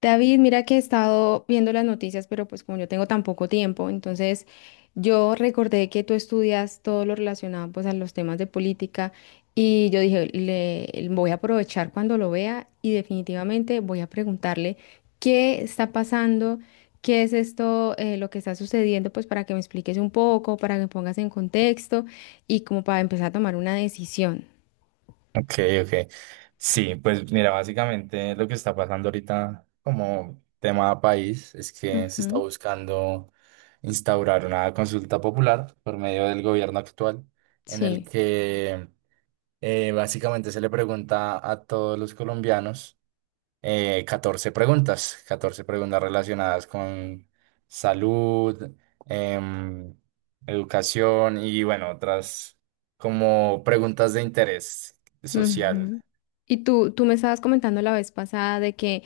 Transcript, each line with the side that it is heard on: left: David, mira que he estado viendo las noticias, pero pues como yo tengo tan poco tiempo, entonces yo recordé que tú estudias todo lo relacionado pues a los temas de política y yo dije, le voy a aprovechar cuando lo vea y definitivamente voy a preguntarle qué está pasando, qué es esto, lo que está sucediendo, pues para que me expliques un poco, para que me pongas en contexto y como para empezar a tomar una decisión.
right: Ok, ok. Sí, pues mira, básicamente lo que está pasando ahorita como tema país es que se está
left: Ujú.
right: buscando instaurar una consulta popular por medio del gobierno actual, en el
left: Sí.
right: que básicamente se le pregunta a todos los colombianos 14 preguntas, 14 preguntas relacionadas con salud, em, educación y bueno, otras como preguntas de interés social.
left: Ujú. Y tú me estabas comentando la vez pasada de que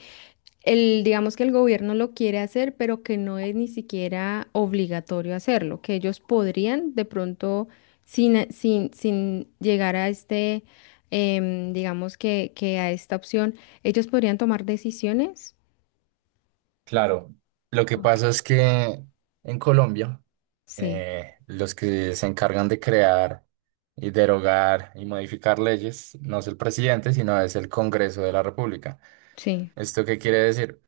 left: el, digamos que el gobierno lo quiere hacer, pero que no es ni siquiera obligatorio hacerlo, que ellos podrían de pronto, sin llegar a este, digamos que a esta opción, ellos podrían tomar decisiones.
right: Claro, lo que pasa
left: Ok.
right: es que en Colombia
left: Sí,
right: los que se encargan de crear y derogar y modificar leyes no es el presidente, sino es el Congreso de la República.
left: sí,
right: ¿Esto qué quiere decir?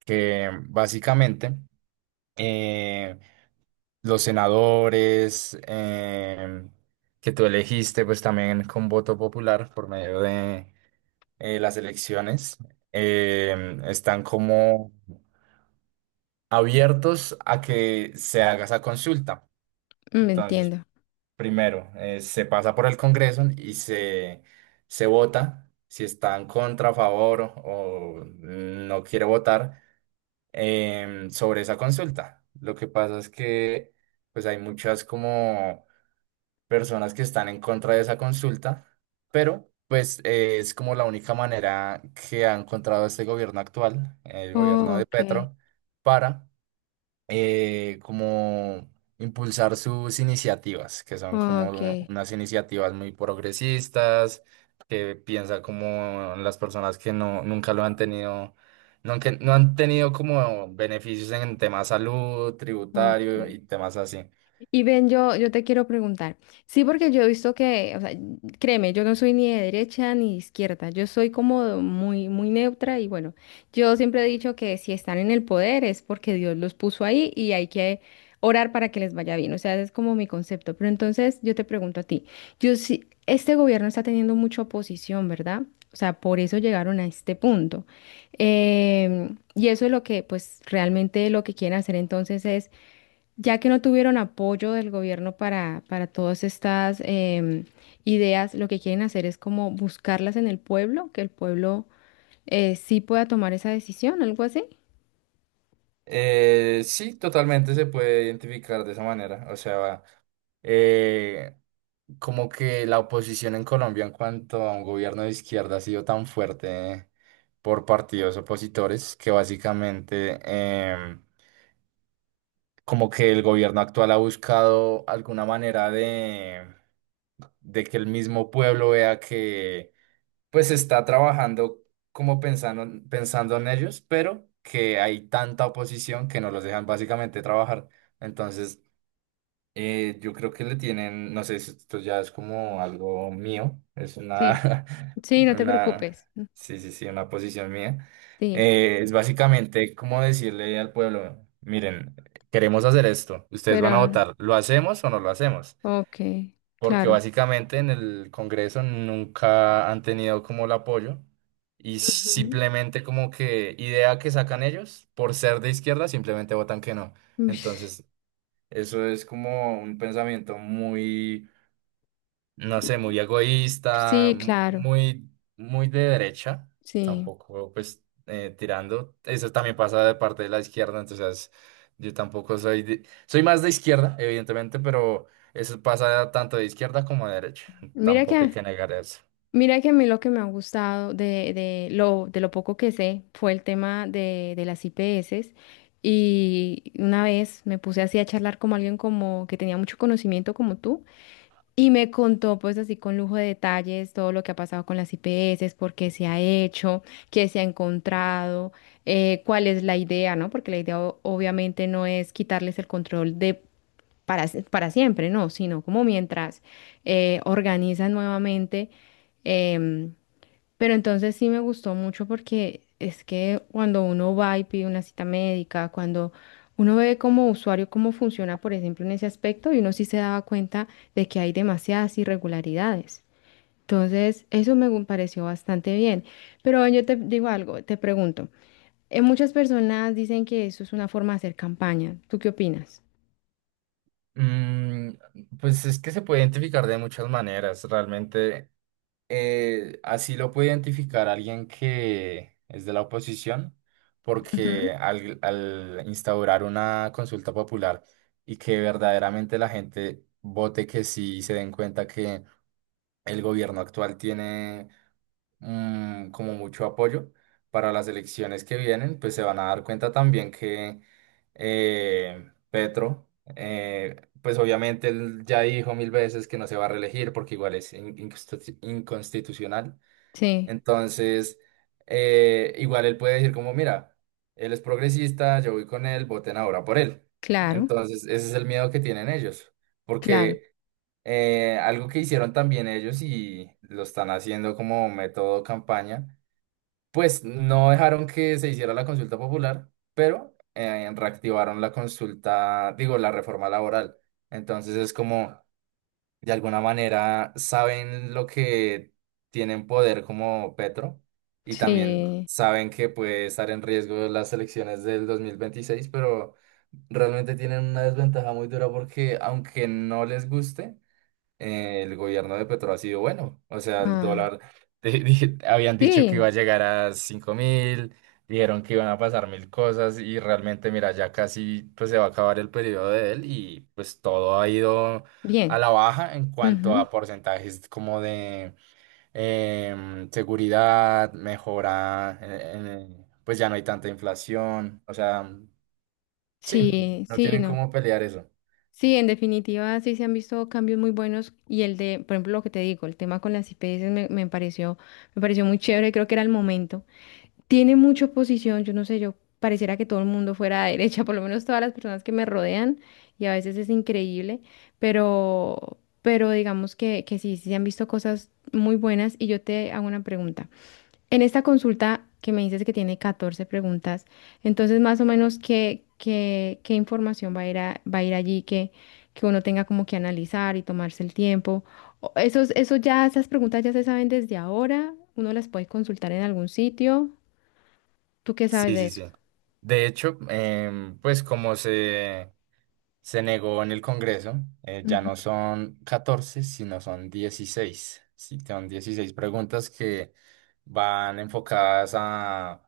right: Que básicamente eh, los senadores que tú elegiste, pues también con voto popular por medio de las elecciones, están como abiertos a que se haga esa consulta.
left: me
right: Entonces,
left: entiendo.
right: primero, se pasa por el Congreso y se vota si está en contra, a favor o no quiere votar sobre esa consulta. Lo que pasa es que pues hay muchas como personas que están en contra de esa consulta, pero pues es como la única manera que ha encontrado este gobierno actual, el
left: Oh,
right: gobierno de
left: ok,
right: Petro, para como impulsar sus iniciativas, que son como
left: ok,
right: unas iniciativas muy progresistas, que piensa como en las personas que no, nunca lo han tenido, no, que no han tenido como beneficios en temas salud, tributario
left: ok.
right: y temas así.
left: Y Ben, yo te quiero preguntar. Sí, porque yo he visto que, o sea, créeme, yo no soy ni de derecha ni de izquierda. Yo soy como muy, muy neutra y bueno, yo siempre he dicho que si están en el poder es porque Dios los puso ahí y hay que orar para que les vaya bien. O sea, ese es como mi concepto. Pero entonces yo te pregunto a ti, yo sí, este gobierno está teniendo mucha oposición, ¿verdad? O sea, por eso llegaron a este punto. Y eso es lo que, pues, realmente lo que quieren hacer entonces es ya que no tuvieron apoyo del gobierno para todas estas ideas, lo que quieren hacer es como buscarlas en el pueblo, que el pueblo sí pueda tomar esa decisión, algo así.
right: Sí, totalmente se puede identificar de esa manera. O sea, eh, como que la oposición en Colombia en cuanto a un gobierno de izquierda ha sido tan fuerte por partidos opositores que básicamente como que el gobierno actual ha buscado alguna manera de que el mismo pueblo vea que pues está trabajando como pensando, pensando en ellos, pero que hay tanta oposición que no los dejan básicamente trabajar. Entonces yo creo que le tienen, no sé si esto ya es como algo mío, es
left: Sí,
right: una,
left: sí, no te
right: una,
left: preocupes.
right: sí, sí, sí, una posición mía.
left: Sí,
right: Es básicamente como decirle al pueblo, miren, queremos hacer esto, ustedes van
left: pero,
right: a
left: no,
right: votar, ¿lo hacemos o no lo hacemos?
left: ok,
right: Porque
left: claro.
right: básicamente en el Congreso nunca han tenido como el apoyo y
left: Ujú.
right: simplemente como que idea que sacan ellos, por ser de izquierda, simplemente votan que no.
left: Ush.
right: Entonces... eso es como un pensamiento muy, no sé, muy egoísta,
left: Sí, claro,
right: muy, muy de derecha,
left: sí.
right: tampoco pues tirando. Eso también pasa de parte de la izquierda, entonces yo tampoco soy más de izquierda, evidentemente, pero eso pasa tanto de izquierda como de derecha.
left: Mira que
right: Tampoco hay que negar eso.
left: Mira que a mí lo que me ha gustado de de lo poco que sé fue el tema de las IPS y una vez me puse así a charlar con alguien como que tenía mucho conocimiento como tú y me contó pues así con lujo de detalles todo lo que ha pasado con las IPS, por qué se ha hecho, qué se ha encontrado, cuál es la idea, ¿no? Porque la idea obviamente no es quitarles el control de para siempre, no, sino como mientras organizan nuevamente. em, pero entonces sí me gustó mucho porque es que cuando uno va y pide una cita médica, cuando uno ve como usuario cómo funciona, por ejemplo, en ese aspecto, y uno sí se daba cuenta de que hay demasiadas irregularidades. Entonces, pareció bastante bien. Pero yo te digo algo, te pregunto, muchas personas dicen que eso es una forma de hacer campaña. ¿Tú qué opinas?
right: Mm, pues es que se puede identificar de muchas maneras, realmente. Así lo puede identificar alguien que es de la oposición, porque al instaurar una consulta popular y que verdaderamente la gente vote que sí y se den cuenta que el gobierno actual tiene mm, como mucho apoyo para las elecciones que vienen, pues se van a dar cuenta también que Petro, pues obviamente él ya dijo mil veces que no se va a reelegir porque igual es inconstitucional.
left: Sí,
right: Entonces, igual él puede decir como, mira, él es progresista, yo voy con él, voten ahora por él.
left: claro,
right: Entonces, ese es el miedo que tienen ellos,
left: claro.
right: porque algo que hicieron también ellos y lo están haciendo como método campaña, pues no dejaron que se hiciera la consulta popular, pero reactivaron la reforma laboral. Entonces es como, de alguna manera saben lo que tienen poder como Petro y también
left: Sí.
right: saben que puede estar en riesgo las elecciones del 2026, pero realmente tienen una desventaja muy dura porque aunque no les guste, el gobierno de Petro ha sido bueno. O sea, el
left: Ah,
right: dólar, habían dicho que iba
left: sí,
right: a llegar a 5000, dijeron que iban a pasar mil cosas y realmente, mira, ya casi pues se va a acabar el periodo de él y pues todo ha ido
left: bien.
right: a la baja en cuanto
left: Ujú.
right: a porcentajes como de seguridad, mejora, pues ya no hay tanta inflación. O sea, sí,
left: Sí,
right: no
left: sí,
right: tienen
left: no.
right: cómo pelear eso.
left: Sí, en definitiva, sí se han visto cambios muy buenos y el de, por ejemplo, lo que te digo, el tema con las IPS me pareció muy chévere, creo que era el momento. Tiene mucha oposición, yo no sé, yo pareciera que todo el mundo fuera de derecha, por lo menos todas las personas que me rodean y a veces es increíble, pero digamos que sí, sí se han visto cosas muy buenas y yo te hago una pregunta. En esta consulta que me dices que tiene 14 preguntas, entonces más o menos qué información va a ir allí que uno tenga como que analizar y tomarse el tiempo. Eso ya, esas preguntas ya se saben desde ahora, uno las puede consultar en algún sitio. ¿Tú qué sabes
right: Sí,
left: de
right: sí,
left: eso?
right: sí. De hecho, pues se negó en el Congreso, ya
left: Ujú.
right: no son 14 sino son 16. Sí, son 16 preguntas que van enfocadas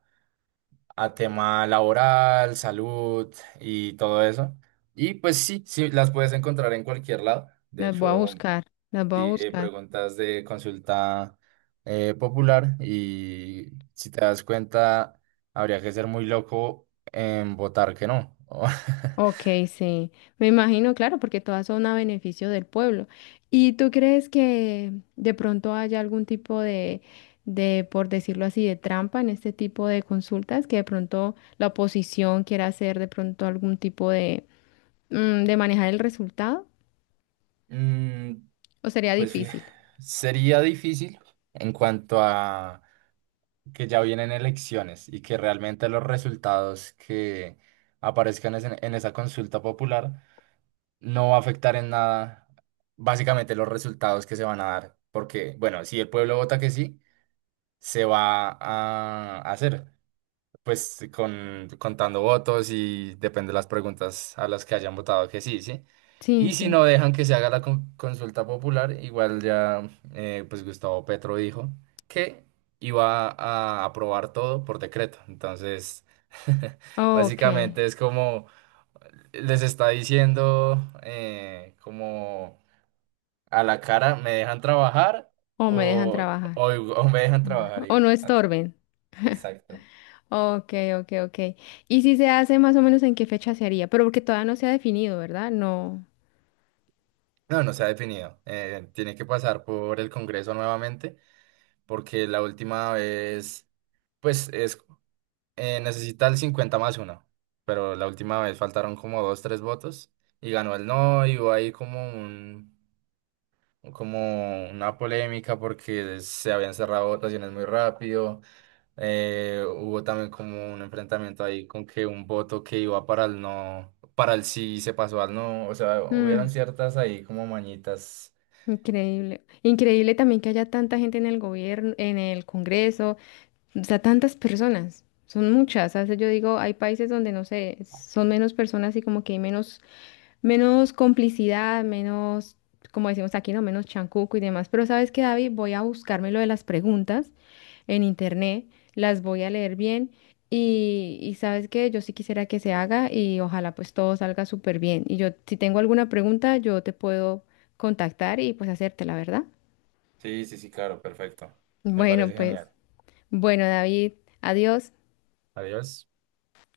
right: a tema laboral, salud y todo eso. Y pues sí, sí, las puedes encontrar en cualquier lado. De
left: Las voy a
right: hecho,
left: buscar, las voy a
right: sí,
left: buscar.
right: preguntas de consulta popular y si te das cuenta, habría que ser muy loco en votar que no.
left: Ok, sí, me imagino, claro, porque todas son a beneficio del pueblo. ¿Y tú crees que de pronto haya algún tipo de, por decirlo así, de trampa en este tipo de consultas, que de pronto la oposición quiera hacer de pronto algún tipo de, de manejar el resultado?
right: Mm,
left: ¿O sería
right: pues fí-
left: difícil?
right: sería difícil en cuanto a que ya vienen elecciones y que realmente los resultados que aparezcan en esa consulta popular no va a afectar en nada básicamente los resultados que se van a dar. Porque, bueno, si el pueblo vota que sí, se va a hacer, pues contando votos y depende de las preguntas a las que hayan votado que sí, ¿sí?
left: Sí,
right: Y si
left: entiendo.
right: no dejan que se haga la consulta popular, igual ya, pues Gustavo Petro dijo que iba a aprobar todo por decreto. Entonces,
left: Ok,
right: básicamente es como les está diciendo, como a la cara, ¿me dejan trabajar
left: o me dejan
right: o,
left: trabajar,
right: o me dejan trabajar?
left: o
right: Y,
left: no estorben.
right: exacto.
left: Ok, ok, ok. ¿Y si se hace más o menos en qué fecha se haría? Pero porque todavía no se ha definido, ¿verdad? No.
right: No, no se ha definido. Tiene que pasar por el Congreso nuevamente, porque la última vez, pues, es, necesita el 50 más 1, pero la última vez faltaron como dos, tres votos y ganó el no y hubo ahí como un, como una polémica porque se habían cerrado votaciones muy rápido. Hubo también como un enfrentamiento ahí con que un voto que iba para el no, para el sí se pasó al no. O sea,
left: Mm.
right: hubieron ciertas ahí como mañitas.
left: Increíble. Increíble también que haya tanta gente en el gobierno, en el Congreso, o sea, tantas personas. Son muchas. A veces yo digo, hay países donde no sé, son menos personas y como que hay menos, menos complicidad, menos, como decimos aquí, no, menos chancuco y demás. Pero ¿sabes qué, David? Voy a buscarme lo de las preguntas en internet, las voy a leer bien y sabes que yo sí quisiera que se haga y ojalá pues todo salga súper bien. Y yo, si tengo alguna pregunta, yo te puedo contactar y pues hacértela, ¿verdad?
right: Sí, sí, sí, claro, perfecto. Me
left: Bueno,
right: parece
left: pues,
right: genial.
left: bueno, David, adiós.
right: Adiós.